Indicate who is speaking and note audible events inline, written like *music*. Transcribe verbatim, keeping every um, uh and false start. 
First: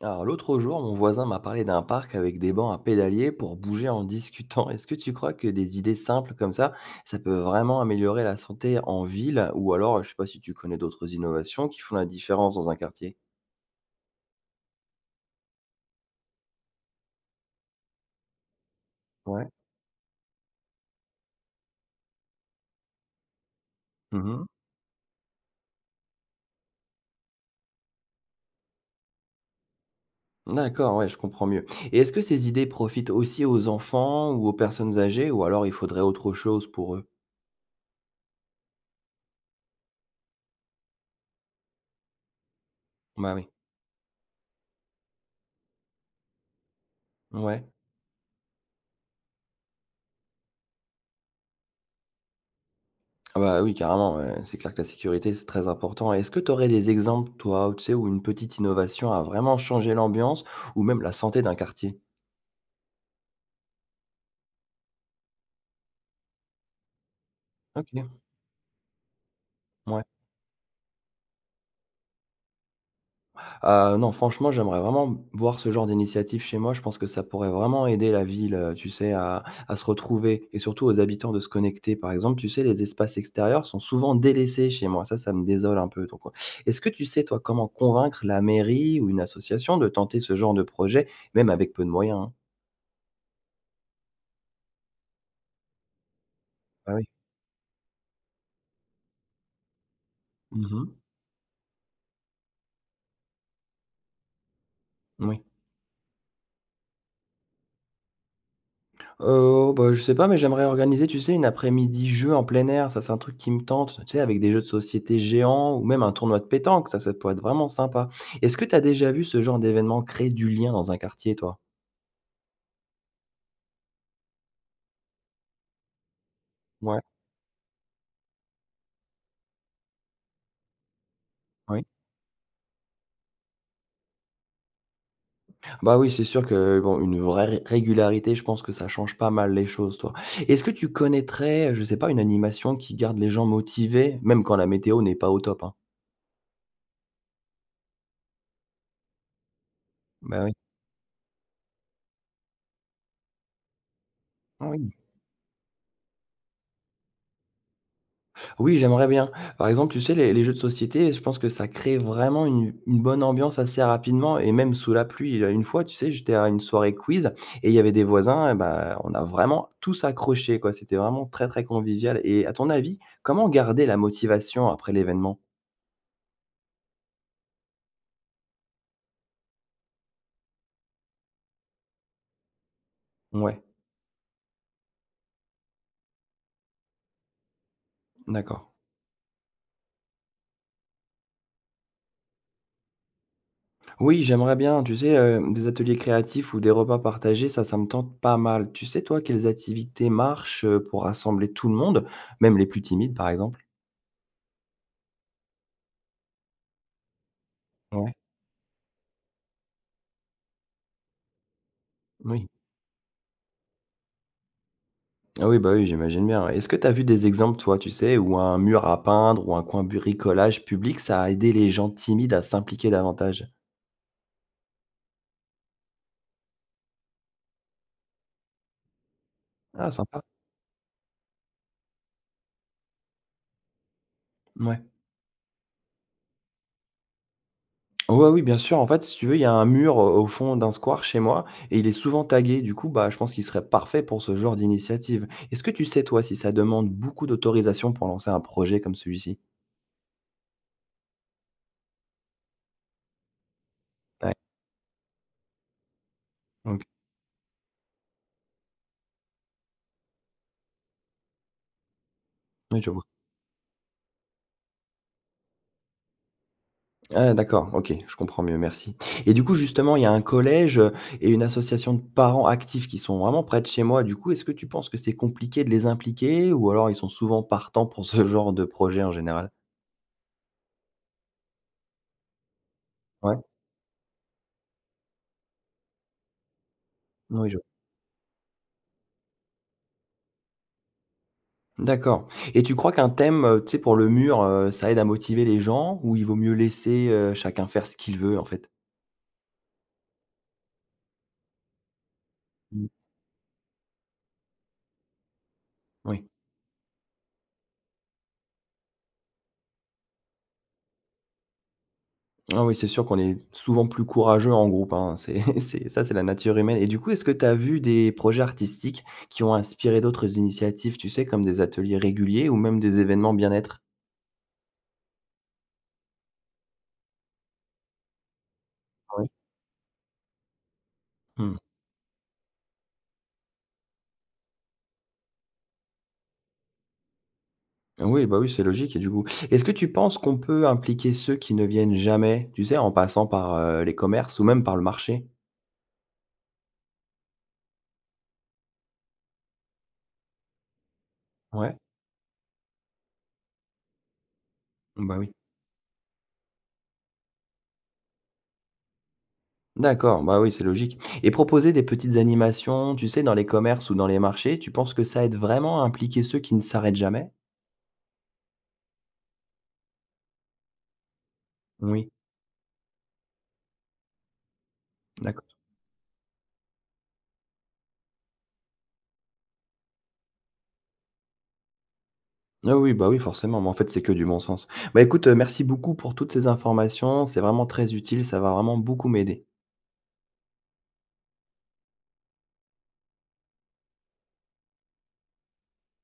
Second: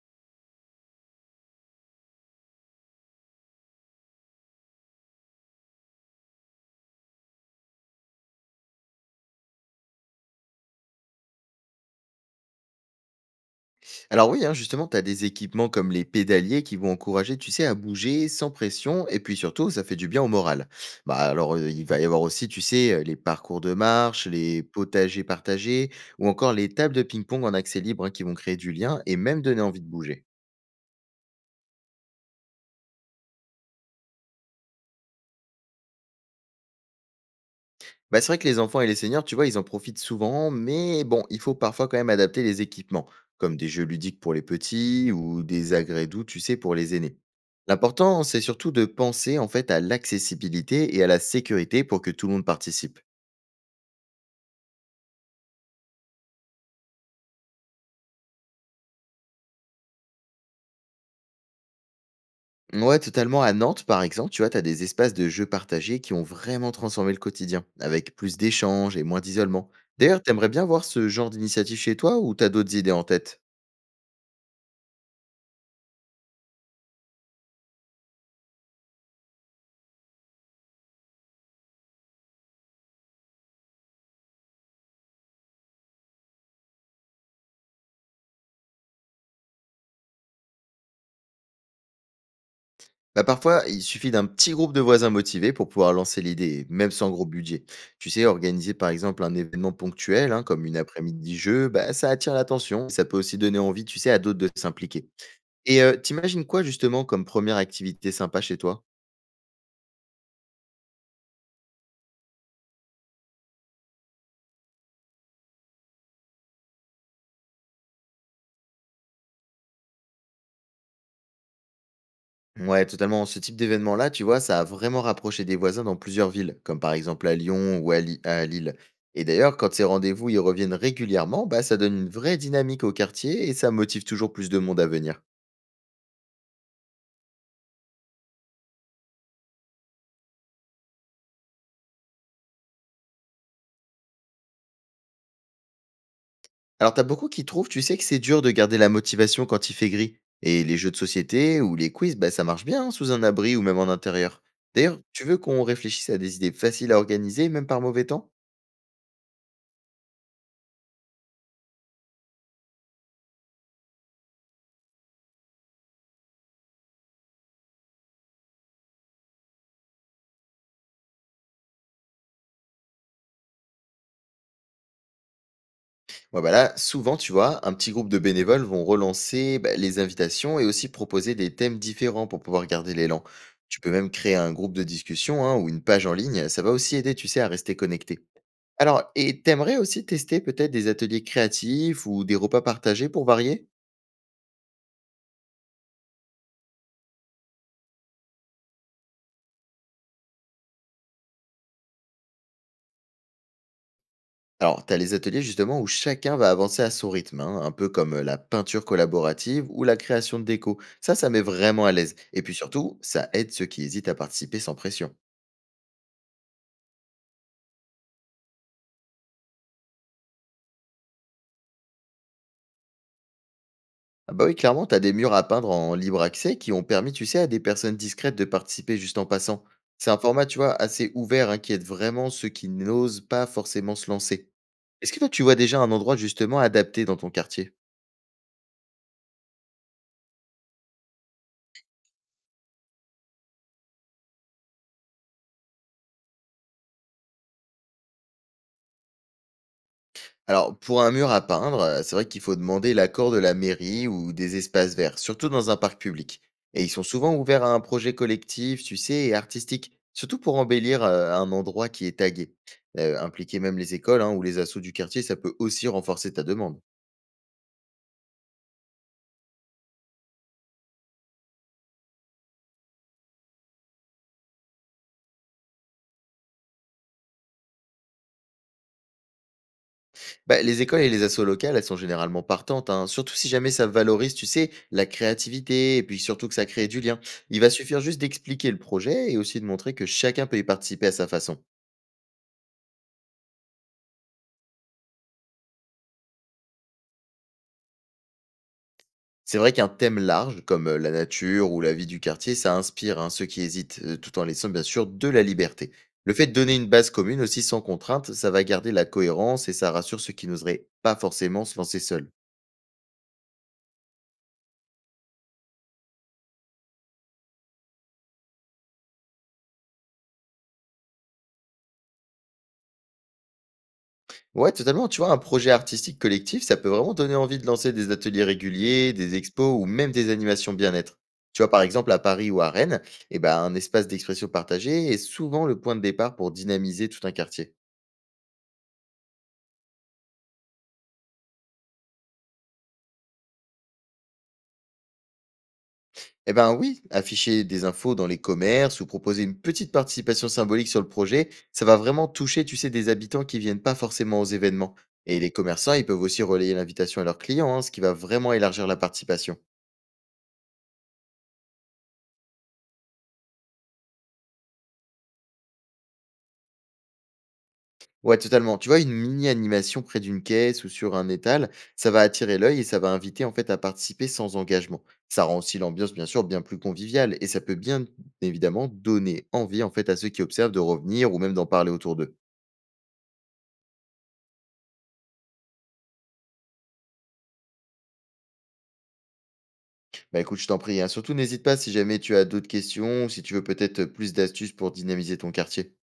Speaker 1: Alors, l'autre jour, mon voisin m'a parlé d'un parc avec des bancs à pédalier pour bouger en *laughs* discutant. Est-ce que tu crois que des idées simples comme ça, ça peut vraiment améliorer la santé en ville? Ou alors, je sais pas si tu connais d'autres innovations qui font la différence dans un quartier.
Speaker 2: Alors oui, hein, justement, tu as des équipements comme les pédaliers qui vont encourager, tu sais, à bouger sans pression et puis
Speaker 1: Ouais.
Speaker 2: surtout, ça fait du bien au moral. Bah alors, euh, il va y avoir aussi, tu sais, euh, les parcours de marche,
Speaker 1: Mhm.
Speaker 2: les potagers partagés ou encore les tables de ping-pong en accès libre hein, qui vont créer du lien et même donner envie de bouger.
Speaker 1: D'accord, ouais, je comprends mieux. Et est-ce que ces idées profitent aussi aux enfants ou aux personnes âgées, ou alors il faudrait autre chose pour eux?
Speaker 2: Bah, c'est vrai que les enfants et les seniors, tu vois, ils en profitent souvent, mais bon, il faut parfois quand même adapter les équipements,
Speaker 1: Bah oui.
Speaker 2: comme des jeux ludiques pour les petits ou des agrès doux, tu sais, pour les aînés.
Speaker 1: Ouais.
Speaker 2: L'important, c'est surtout de penser en fait à l'accessibilité et à la sécurité pour que tout le monde participe.
Speaker 1: Ah bah, oui, carrément, ouais. C'est clair que la sécurité, c'est très important. Et est-ce que tu aurais des exemples, toi, où tu sais, où une petite innovation a vraiment changé l'ambiance ou même la santé d'un quartier?
Speaker 2: Ouais, totalement. À Nantes, par exemple, tu vois, tu as des espaces de jeux partagés qui ont vraiment transformé le quotidien,
Speaker 1: OK,
Speaker 2: avec plus d'échanges et moins d'isolement.
Speaker 1: ouais.
Speaker 2: D'ailleurs, t'aimerais bien voir ce genre d'initiative chez toi ou t'as d'autres idées en tête?
Speaker 1: Heu, non, franchement, j'aimerais vraiment voir ce genre d'initiative chez moi. Je pense que ça pourrait vraiment aider la ville, heu, tu sais, à à se retrouver et surtout aux habitants de se connecter. Par exemple, tu sais, les espaces extérieurs sont souvent délaissés chez moi. Ça, ça me désole un peu. Donc, heu, est-ce que tu sais, toi, comment convaincre la mairie ou une association de tenter ce genre de projet, même avec peu de moyens, hein?
Speaker 2: Bah, parfois, il suffit d'un petit groupe de voisins motivés pour pouvoir lancer l'idée, même
Speaker 1: Bah, oui.
Speaker 2: sans gros budget. Tu sais, organiser par exemple un événement ponctuel, hein, comme une
Speaker 1: Mmh.
Speaker 2: après-midi jeu, bah, ça attire l'attention. Ça peut aussi donner envie, tu sais, à d'autres de s'impliquer.
Speaker 1: Moui.
Speaker 2: Et euh, t'imagines quoi justement comme première activité sympa chez toi?
Speaker 1: Heu, bah, je sais pas, mais j'aimerais organiser, tu sais, une après-midi jeu en plein air. Ça, c'est un truc qui me tente, tu sais, avec des jeux de société géants ou même un tournoi de pétanque. Ça, ça pourrait être vraiment sympa. Est-ce que tu as déjà vu ce genre d'événement créer du lien dans un quartier, toi?
Speaker 2: Ouais, totalement. Ce type d'événement-là, tu vois, ça a vraiment rapproché des voisins dans plusieurs villes, comme par
Speaker 1: Ouais,
Speaker 2: exemple à Lyon ou à, Li- à Lille. Et d'ailleurs, quand ces rendez-vous ils reviennent régulièrement, bah, ça
Speaker 1: oui.
Speaker 2: donne une vraie dynamique au quartier et ça motive toujours plus de monde à venir.
Speaker 1: Bah, oui, c'est sûr que, bon, une vraie ré régularité, je pense que ça change pas mal les choses, toi. Est-ce que tu connaîtrais, je sais pas, une animation qui garde les gens motivés, même quand la météo n'est pas au top, hein?
Speaker 2: Alors, t'as beaucoup qui trouvent, tu sais, que c'est dur de garder la motivation quand il fait gris.
Speaker 1: Bah, oui.
Speaker 2: Et les jeux de société ou les quiz, bah, ça marche bien hein, sous un abri ou même en intérieur.
Speaker 1: Ah oui.
Speaker 2: D'ailleurs, tu veux qu'on réfléchisse à des idées faciles à organiser, même par mauvais temps?
Speaker 1: Oui, j'aimerais bien. Par exemple, tu sais, les les jeux de société, je pense que ça crée vraiment une une bonne ambiance assez rapidement et même sous la pluie. Heu, une fois, tu sais, j'étais à une soirée quiz et il y avait des voisins et bah, on a vraiment tous accroché, quoi. C'était vraiment très, très convivial et à ton avis, comment garder la motivation après l'événement?
Speaker 2: Ouais, bah là, souvent, tu vois, un petit groupe de bénévoles vont relancer bah, les invitations et aussi proposer des thèmes différents pour pouvoir garder l'élan.
Speaker 1: Ouais,
Speaker 2: Tu peux même créer un groupe de discussion hein, ou une page en ligne, ça va aussi aider, tu sais, à rester connecté.
Speaker 1: d'accord.
Speaker 2: Alors, et t'aimerais aussi tester peut-être des ateliers créatifs ou des repas partagés pour varier?
Speaker 1: Oui, j'aimerais bien, tu sais, heu, des ateliers créatifs ou des repas partagés, ça, ça me tente pas mal. Tu sais, toi, quelles activités marchent, heu, pour rassembler tout le monde, même les plus timides, par exemple?
Speaker 2: Alors, tu as les ateliers justement où chacun va avancer à son rythme, hein, un peu
Speaker 1: Ouais,
Speaker 2: comme euh, la peinture collaborative ou la création de déco. Ça, ça met vraiment à l'aise. Et
Speaker 1: oui.
Speaker 2: puis surtout, ça aide ceux qui hésitent à participer sans pression.
Speaker 1: Ah oui, bah oui, j'imagine bien. Est-ce que tu as vu des exemples, toi, tu sais, où un mur à peindre ou un coin bricolage public, ça a aidé les gens timides à s'impliquer davantage?
Speaker 2: Ah bah oui, clairement, tu as des murs à peindre en libre accès qui ont permis, tu sais, à des personnes discrètes de participer juste en passant.
Speaker 1: Ah,
Speaker 2: C'est un
Speaker 1: sympa.
Speaker 2: format, tu vois, assez ouvert hein, qui aide vraiment ceux qui n'osent pas forcément se lancer.
Speaker 1: Ouais.
Speaker 2: Est-ce que toi, tu vois déjà un endroit justement adapté dans ton quartier?
Speaker 1: Ouais, oui, bien sûr. En fait, si tu veux, il y a un mur, heu, au fond d'un square chez moi et il est souvent tagué. Du coup, bah, je pense qu'il serait parfait pour ce genre d'initiative. Est-ce que tu sais, toi, si ça demande beaucoup d'autorisation pour lancer un projet comme celui-ci?
Speaker 2: Alors, pour un mur à peindre, euh, c'est vrai qu'il faut demander l'accord de la mairie ou
Speaker 1: Ouais,
Speaker 2: des espaces verts, surtout dans un parc public. Et
Speaker 1: OK.
Speaker 2: ils sont souvent ouverts à un projet collectif, tu sais, et artistique, surtout pour embellir euh, un endroit qui est tagué.
Speaker 1: Oui, je vois.
Speaker 2: Euh, impliquer même les écoles hein, ou les assos du quartier, ça peut aussi renforcer ta demande.
Speaker 1: Ah d'accord, OK, je comprends mieux, merci. Et du coup, justement, il y a un collège, heu, et une association de parents actifs qui sont vraiment près de chez moi. Du coup, est-ce que tu penses que c'est compliqué de les impliquer ou alors ils sont souvent partants pour ce *laughs* genre de projet en général?
Speaker 2: Bah, les écoles et les assos locales, elles sont généralement partantes, hein, surtout
Speaker 1: Ouais?
Speaker 2: si jamais ça valorise, tu sais, la créativité, et puis surtout que ça crée du lien.
Speaker 1: Oui, je
Speaker 2: Il va suffire juste d'expliquer le projet et aussi de montrer que chacun peut y participer à sa façon.
Speaker 1: d'accord. Et tu crois qu'un thème, heu, tu sais, pour le mur, heu, ça aide à motiver les gens ou il vaut mieux laisser, heu, chacun faire ce qu'il veut en fait?
Speaker 2: C'est vrai qu'un thème large, comme euh, la nature ou la vie du quartier, ça
Speaker 1: Mmh.
Speaker 2: inspire hein, ceux qui hésitent, euh, tout en laissant bien sûr de la liberté.
Speaker 1: Oui.
Speaker 2: Le fait de donner une base commune aussi sans contrainte, ça va garder la cohérence et ça rassure ceux qui n'oseraient pas forcément se lancer seuls.
Speaker 1: Ah oui, c'est sûr qu'on est souvent plus courageux en groupe, hein. C'est *laughs* c'est ça, c'est la nature humaine et du coup, est-ce que tu as vu des projets artistiques qui ont inspiré d'autres initiatives, tu sais, comme des ateliers réguliers ou même des événements bien-être?
Speaker 2: Ouais, totalement. Tu vois, un projet artistique collectif, ça peut vraiment donner envie de lancer des ateliers réguliers,
Speaker 1: Oui.
Speaker 2: des expos ou même des animations bien-être.
Speaker 1: Mmh.
Speaker 2: Tu vois, par exemple, à Paris ou à Rennes, eh ben, un espace d'expression partagée est souvent le point de départ pour dynamiser tout un quartier.
Speaker 1: Ah oui, bah, oui, c'est logique et du coup est-ce que tu penses qu'on peut impliquer ceux qui ne viennent jamais, tu sais, en passant par, heu, les commerces ou même par le marché?
Speaker 2: Eh ben oui, afficher des infos dans les commerces ou proposer une petite participation symbolique sur le projet,
Speaker 1: Ouais,
Speaker 2: ça va vraiment toucher, tu sais, des habitants qui viennent pas forcément aux événements.
Speaker 1: bah, oui.
Speaker 2: Et les commerçants, ils peuvent aussi relayer l'invitation à leurs clients, hein, ce qui va vraiment élargir la participation.
Speaker 1: D'accord, bah, oui, c'est logique et proposer des petites animations, tu sais, dans les commerces ou dans les marchés, tu penses que ça aide vraiment à impliquer ceux qui ne s'arrêtent jamais?
Speaker 2: Ouais, totalement. Tu vois, une mini-animation près d'une caisse ou sur un étal,
Speaker 1: Oui,
Speaker 2: ça va attirer l'œil et ça va inviter en fait à participer sans engagement. Ça
Speaker 1: d'accord.
Speaker 2: rend aussi l'ambiance, bien sûr, bien plus conviviale et ça peut bien évidemment donner envie en fait à ceux qui observent de revenir ou même d'en parler autour d'eux.
Speaker 1: Ah oui, bah oui, forcément, mais en fait, c'est que du bon sens. Bah écoute, heu, merci beaucoup pour toutes ces informations, c'est vraiment très utile, ça va vraiment beaucoup m'aider.
Speaker 2: Bah écoute, je t'en prie, hein. Surtout, n'hésite pas si jamais tu as d'autres questions ou si tu veux peut-être plus d'astuces pour dynamiser ton quartier.